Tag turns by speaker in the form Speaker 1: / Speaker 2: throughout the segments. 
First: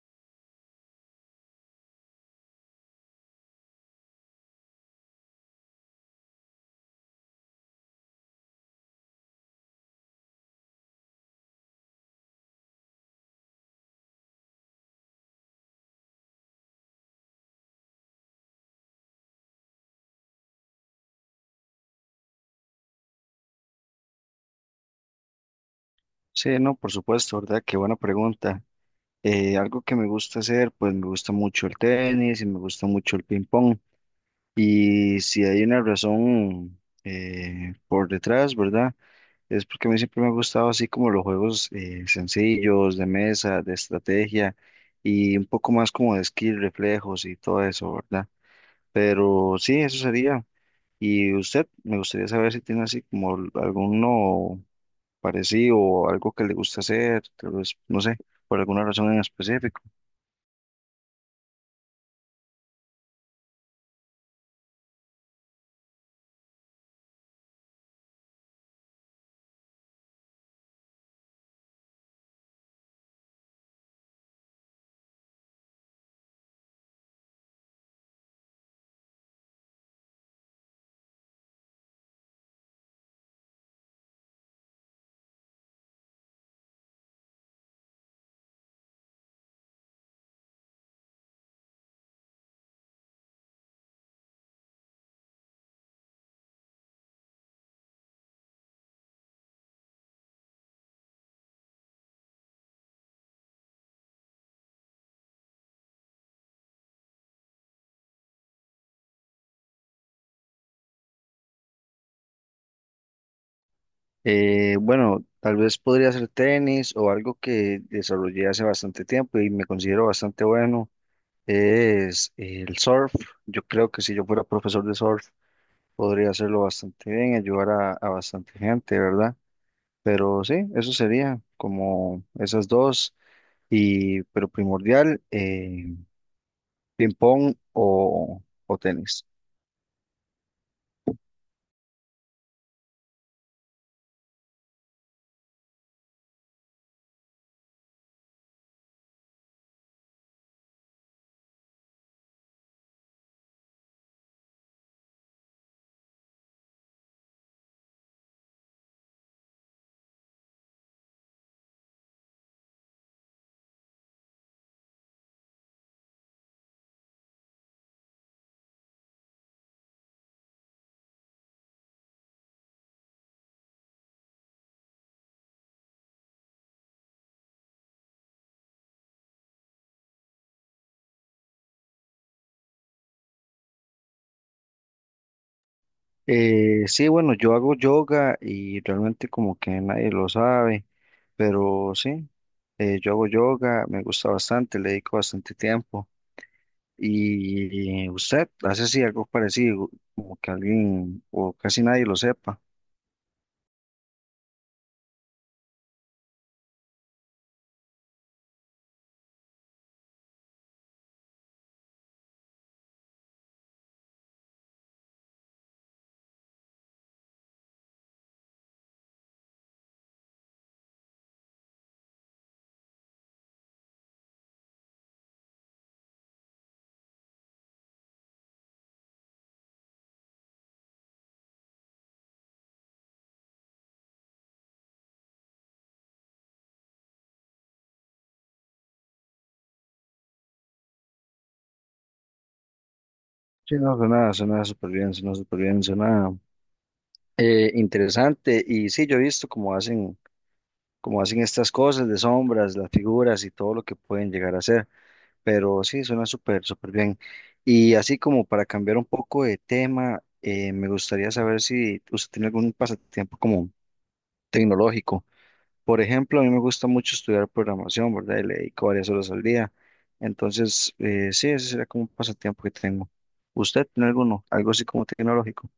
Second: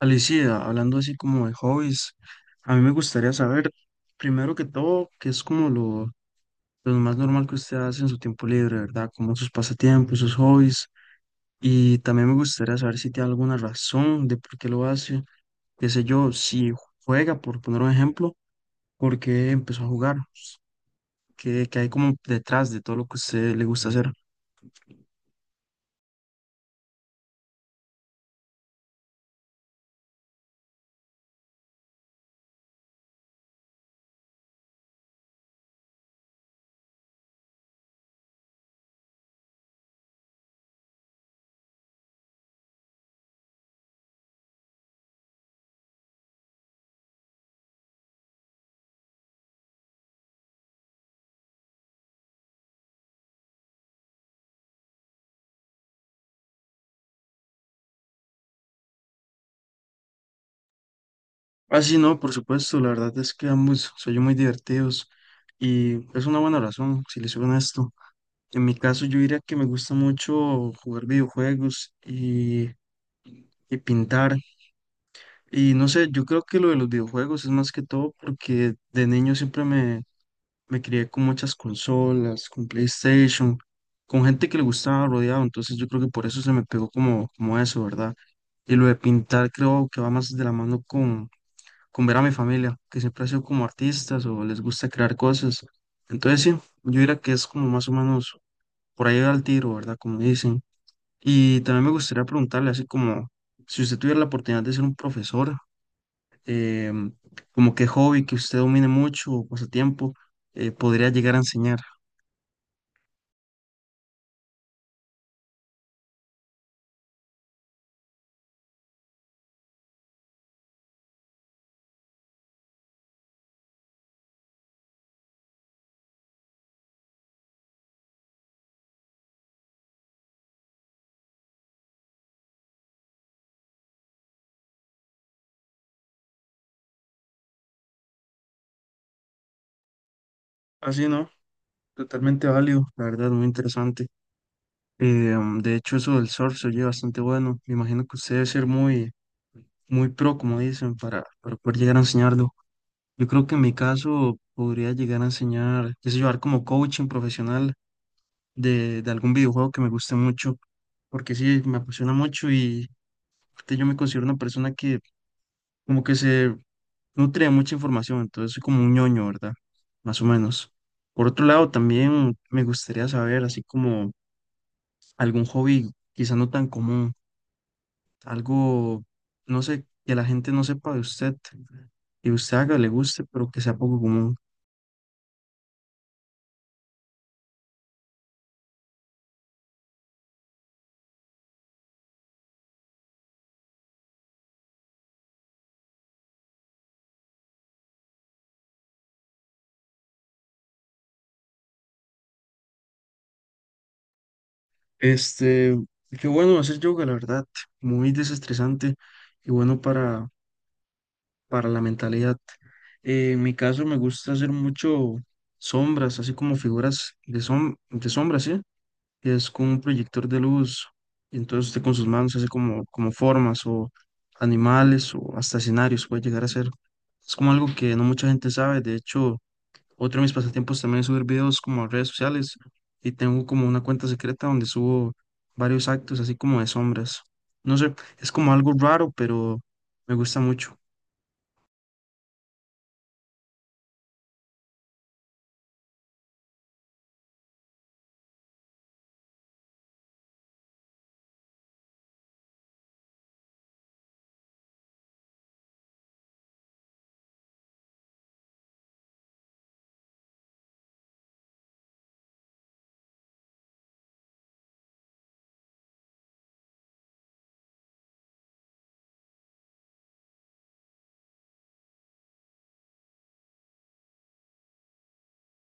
Speaker 1: Alicia, hablando así como de hobbies, a mí me gustaría saber, primero que todo, qué es como lo más normal que usted hace en su tiempo libre, ¿verdad? Como sus pasatiempos, sus hobbies. Y también me gustaría saber si tiene alguna razón de por qué lo hace. Qué sé yo, si juega, por poner un ejemplo, por qué empezó a jugar, qué hay como detrás de todo lo que a usted le gusta hacer.
Speaker 2: Sí, no, por supuesto, ¿verdad? Qué buena pregunta. Algo que me gusta hacer, pues me gusta mucho el tenis y me gusta mucho el ping pong. Y si hay una razón por detrás, ¿verdad? Es porque a mí siempre me ha gustado así como los juegos sencillos, de mesa, de estrategia y un poco más como de skill, reflejos y todo eso, ¿verdad? Pero sí, eso sería. Y usted, me gustaría saber si tiene así como alguno parecido o algo que le gusta hacer, tal vez, no sé, por alguna razón en específico.
Speaker 1: Así no, por supuesto, la verdad es que ambos soy muy divertidos y es una buena razón, si les soy honesto. En mi caso, yo diría que me gusta mucho jugar videojuegos y pintar. Y no sé, yo creo que lo de los videojuegos es más que todo porque de niño siempre me crié con muchas consolas, con PlayStation, con gente que le gustaba rodeado. Entonces yo creo que por eso se me pegó como, como eso, ¿verdad? Y lo de pintar creo que va más de la mano con ver a mi familia, que siempre ha sido como artistas o les gusta crear cosas. Entonces sí, yo diría que es como más o menos por ahí al tiro, ¿verdad? Como dicen. Y también me gustaría preguntarle, así como si usted tuviera la oportunidad de ser un profesor, em, como qué hobby que usted domine mucho o pasatiempo podría llegar a enseñar.
Speaker 2: Bueno, tal vez podría ser tenis o algo que desarrollé hace bastante tiempo y me considero bastante bueno, es el surf. Yo creo que si yo fuera profesor de surf, podría hacerlo bastante bien, ayudar a bastante gente, ¿verdad? Pero sí, eso sería como esas dos, y, pero primordial, ping pong o tenis.
Speaker 1: Así, ¿no? Totalmente válido, la verdad, muy interesante. De hecho, eso del surf se oye bastante bueno. Me imagino que usted debe ser muy, muy pro, como dicen, para poder llegar a enseñarlo. Yo creo que en mi caso podría llegar a enseñar, qué sé yo, dar como coaching profesional de algún videojuego que me guste mucho porque sí, me apasiona mucho y aparte, yo me considero una persona que como que se nutre de mucha información, entonces soy como un ñoño, ¿verdad? Más o menos. Por otro lado, también me gustaría saber, así como algún hobby quizá no tan común, algo, no sé, que la gente no sepa de usted y usted haga, le guste, pero que sea poco común.
Speaker 2: Sí, bueno, yo hago yoga y realmente como que nadie lo sabe, pero sí, yo hago yoga, me gusta bastante, le dedico bastante tiempo. ¿Y usted hace así algo parecido, como que alguien o casi nadie lo sepa?
Speaker 1: Este, qué bueno hacer yoga, la verdad, muy desestresante y bueno para la mentalidad. En mi caso me gusta hacer mucho sombras, así como figuras de, som de sombras, ¿sí? Que es con un proyector de luz. Entonces usted con sus manos hace como, como formas o animales o hasta escenarios puede llegar a ser. Es como algo que no mucha gente sabe. De hecho, otro de mis pasatiempos también es subir videos como a redes sociales y tengo como una cuenta secreta donde subo varios actos así como de sombras. No sé, es como algo raro, pero me gusta mucho.
Speaker 2: Sí, no, suena súper bien, suena súper bien, suena interesante. Y sí, yo he visto cómo hacen estas cosas de sombras, las figuras y todo lo que pueden llegar a hacer. Pero sí, suena súper, súper bien. Y así como para cambiar un poco de tema, me gustaría saber si usted tiene algún pasatiempo como tecnológico. Por ejemplo, a mí me gusta mucho estudiar programación, ¿verdad? Y le dedico varias horas al día. Entonces, sí, ese sería como un pasatiempo que tengo. ¿Usted tiene alguno? Algo así como tecnológico.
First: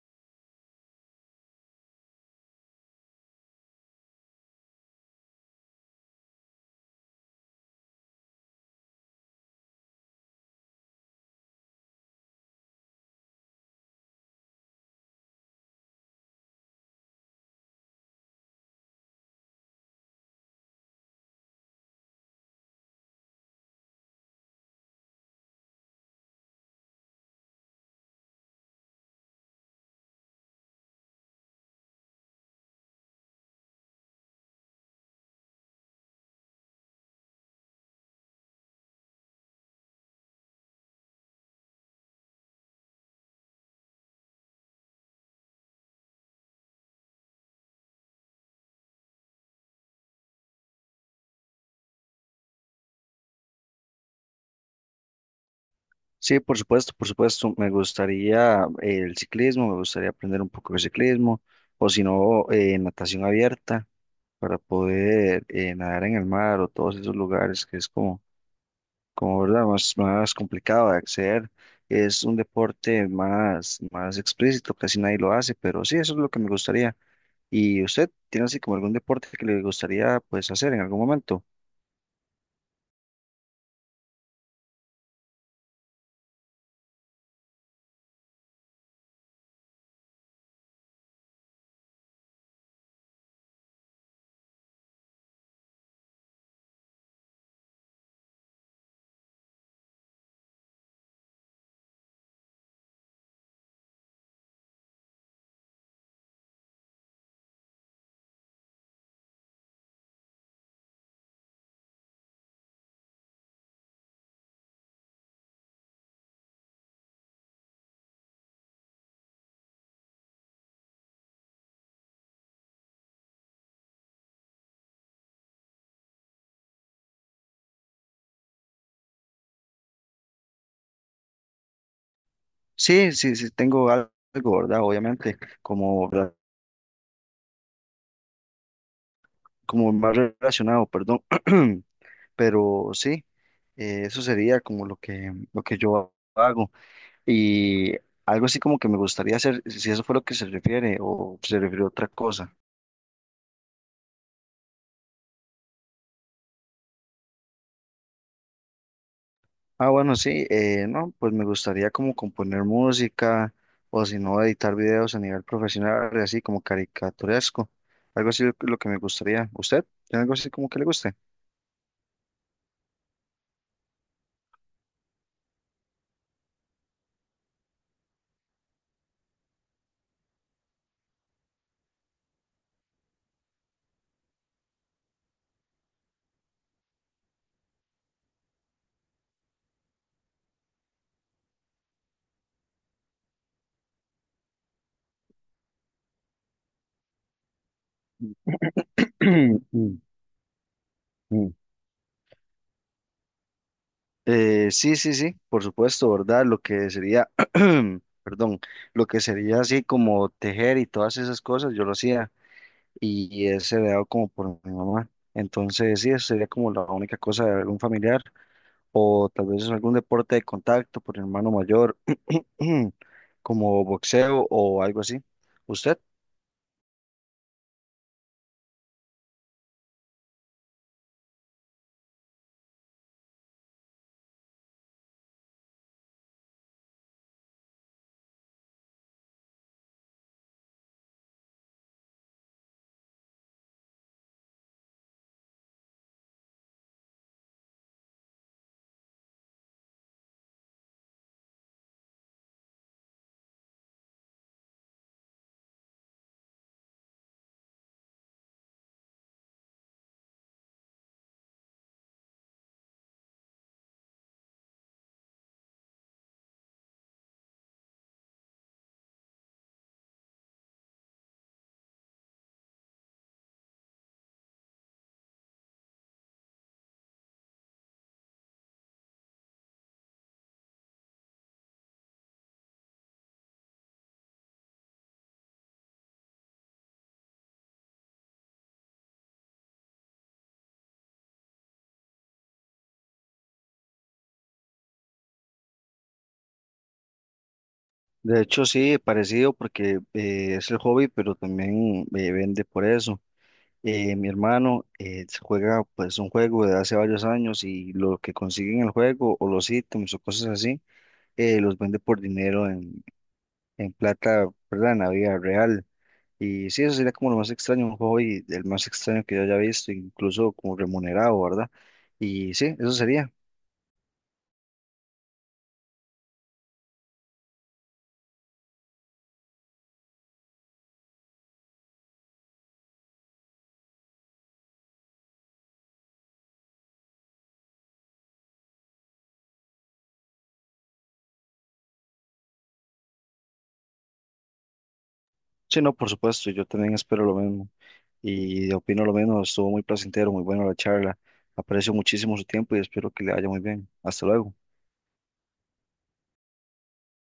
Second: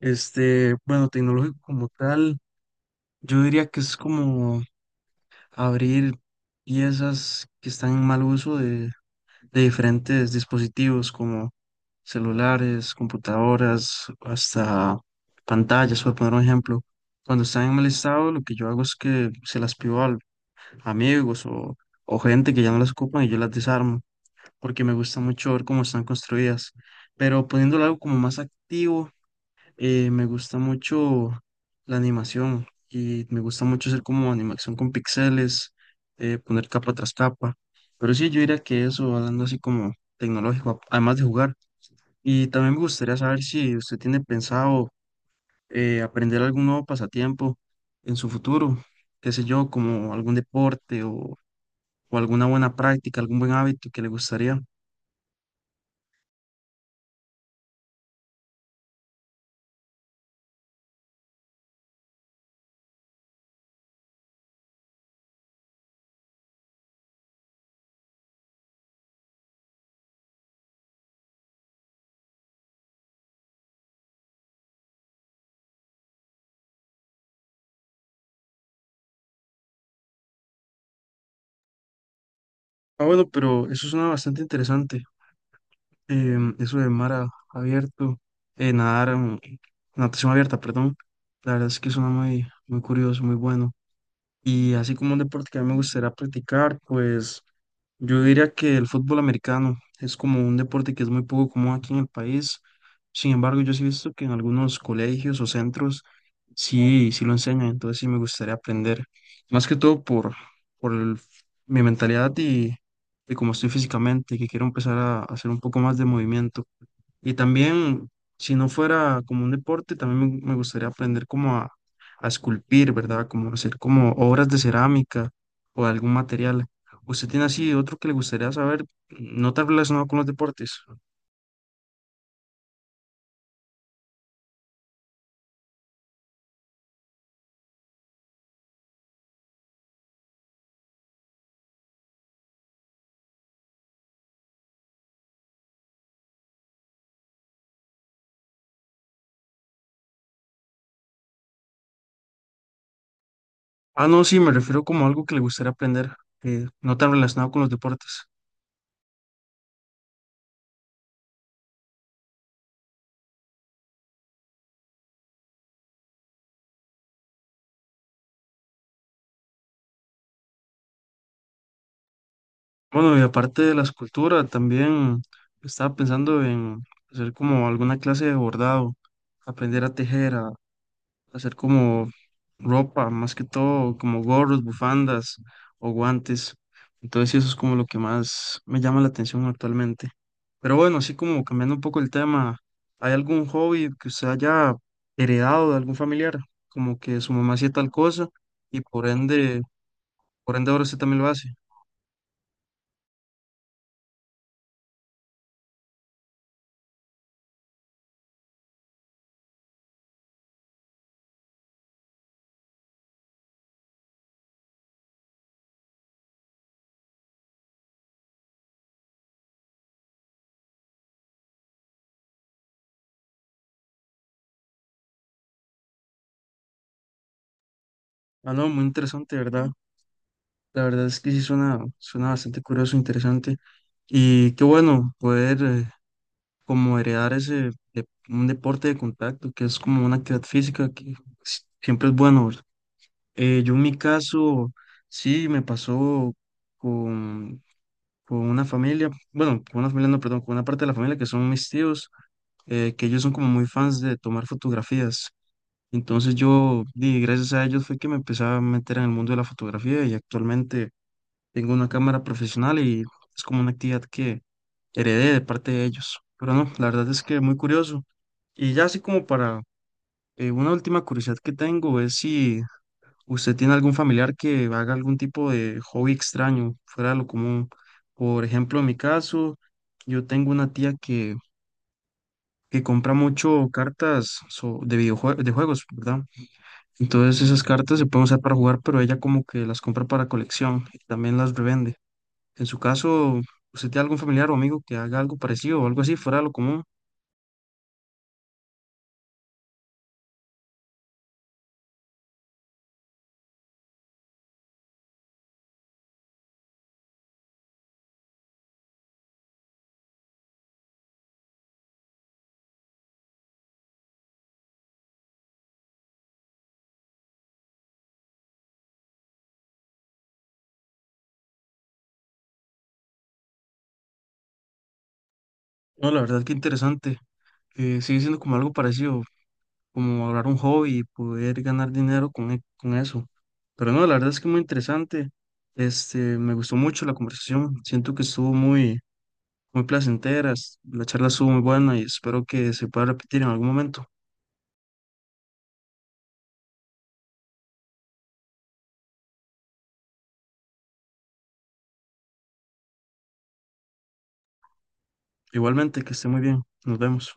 Speaker 1: Este, bueno, tecnológico como tal, yo diría que es como abrir piezas que están en mal uso de diferentes dispositivos como celulares, computadoras, hasta pantallas, por poner un ejemplo. Cuando están en mal estado, lo que yo hago es que se las pido a amigos o gente que ya no las ocupan y yo las desarmo, porque me gusta mucho ver cómo están construidas. Pero poniéndolo algo como más activo. Me gusta mucho la animación y me gusta mucho hacer como animación con píxeles, poner capa tras capa. Pero sí, yo diría que eso, hablando así como tecnológico, además de jugar. Y también me gustaría saber si usted tiene pensado aprender algún nuevo pasatiempo en su futuro, qué sé yo, como algún deporte o alguna buena práctica, algún buen hábito que le gustaría.
Speaker 2: Sí, por supuesto, por supuesto. Me gustaría el ciclismo, me gustaría aprender un poco de ciclismo, o si no, natación abierta. Para poder nadar en el mar o todos esos lugares que es como, como verdad, más complicado de acceder. Es un deporte más explícito, casi nadie lo hace, pero sí, eso es lo que me gustaría. ¿Y usted tiene así como algún deporte que le gustaría pues hacer en algún momento?
Speaker 1: Ah, bueno, pero eso suena bastante interesante. Eso de mar abierto, nadar, natación abierta, perdón, la verdad es que suena muy, muy curioso, muy bueno. Y así como un deporte que a mí me gustaría practicar, pues yo diría que el fútbol americano es como un deporte que es muy poco común aquí en el país. Sin embargo, yo sí he visto que en algunos colegios o centros sí lo enseñan, entonces sí me gustaría aprender. Más que todo por, por el- mi mentalidad y cómo estoy físicamente, que quiero empezar a hacer un poco más de movimiento. Y también, si no fuera como un deporte, también me gustaría aprender como a esculpir, ¿verdad? Como hacer como obras de cerámica o algún material. ¿Usted tiene así otro que le gustaría saber, no tan relacionado con los deportes?
Speaker 2: Sí, sí, sí, tengo algo, ¿verdad? Obviamente, como, como más relacionado, perdón, pero sí, eso sería como lo lo que yo hago. Y algo así como que me gustaría hacer, si eso fue lo que se refiere o se refiere a otra cosa.
Speaker 1: Ah, no, sí, me refiero como a algo que le gustaría aprender, no tan relacionado con los deportes.
Speaker 2: Ah, bueno, sí, no, pues me gustaría como componer música o si no, editar videos a nivel profesional, así como caricaturesco. Algo así lo que me gustaría. ¿Usted tiene algo así como que le guste?
Speaker 1: Bueno, y aparte de la escultura, también estaba pensando en hacer como alguna clase de bordado, aprender a tejer, hacer como ropa, más que todo, como gorros, bufandas o guantes. Entonces, sí, eso es como lo que más me llama la atención actualmente. Pero bueno, así como cambiando un poco el tema, ¿hay algún hobby que usted haya heredado de algún familiar? Como que su mamá hacía tal cosa y por ende,
Speaker 2: Mm,
Speaker 1: por ende ahora usted también lo hace.
Speaker 2: mm. Sí, sí, sí, por supuesto, ¿verdad? Lo que sería, perdón, lo que sería así como tejer y todas esas cosas, yo lo hacía. Y es heredado como por mi mamá. Entonces, sí, eso sería como la única cosa de algún familiar o tal vez algún deporte de contacto por el hermano mayor, como boxeo o algo así. ¿Usted?
Speaker 1: Ah, no, muy interesante, ¿verdad? La verdad es que sí suena, suena bastante curioso, interesante. Y qué bueno poder como heredar un deporte de contacto, que es como una actividad física que siempre es bueno. ¿Verdad? Yo en mi caso, sí, me pasó con, con una familia, bueno, con una familia, no, perdón, con una parte de la familia que son mis tíos, que ellos son como muy fans de tomar fotografías. Entonces gracias a ellos fue que me empecé a meter en el mundo de la fotografía y actualmente tengo una cámara profesional y es como una actividad que heredé de parte de ellos. Pero no, la verdad es que muy curioso. Y ya así como para una última curiosidad que tengo es si usted tiene algún familiar que haga algún tipo de hobby extraño, fuera de lo común. Por ejemplo, en mi caso, yo tengo una tía que compra mucho cartas de videojuegos, de juegos, ¿verdad? Entonces esas cartas se pueden usar para jugar, pero ella como que las compra para colección y también las revende. En su caso, ¿usted tiene algún familiar o amigo que haga algo parecido o algo así, fuera de lo común?
Speaker 2: De hecho, sí, parecido porque es el hobby, pero también vende por eso. Mi hermano juega pues un juego de hace varios años y lo que consigue en el juego o los ítems o cosas así, los vende por dinero en plata, ¿verdad? En la vida real. Y sí, eso sería como lo más extraño, un hobby, el más extraño que yo haya visto, incluso como remunerado, ¿verdad? Y sí, eso sería.
Speaker 1: No, la verdad que interesante sigue siendo como algo parecido. Como hablar un hobby y poder ganar dinero con, con eso. Pero no, la verdad es que muy interesante. Este, me gustó mucho la conversación. Siento que estuvo muy, muy placentera. La charla estuvo muy buena y espero que se pueda repetir en algún momento.
Speaker 2: Sí, no, por supuesto, yo también espero lo mismo y opino lo mismo. Estuvo muy placentero, muy bueno la charla. Aprecio muchísimo su tiempo y espero que le vaya muy bien. Hasta luego.
Speaker 1: Igualmente, que esté muy bien. Nos vemos.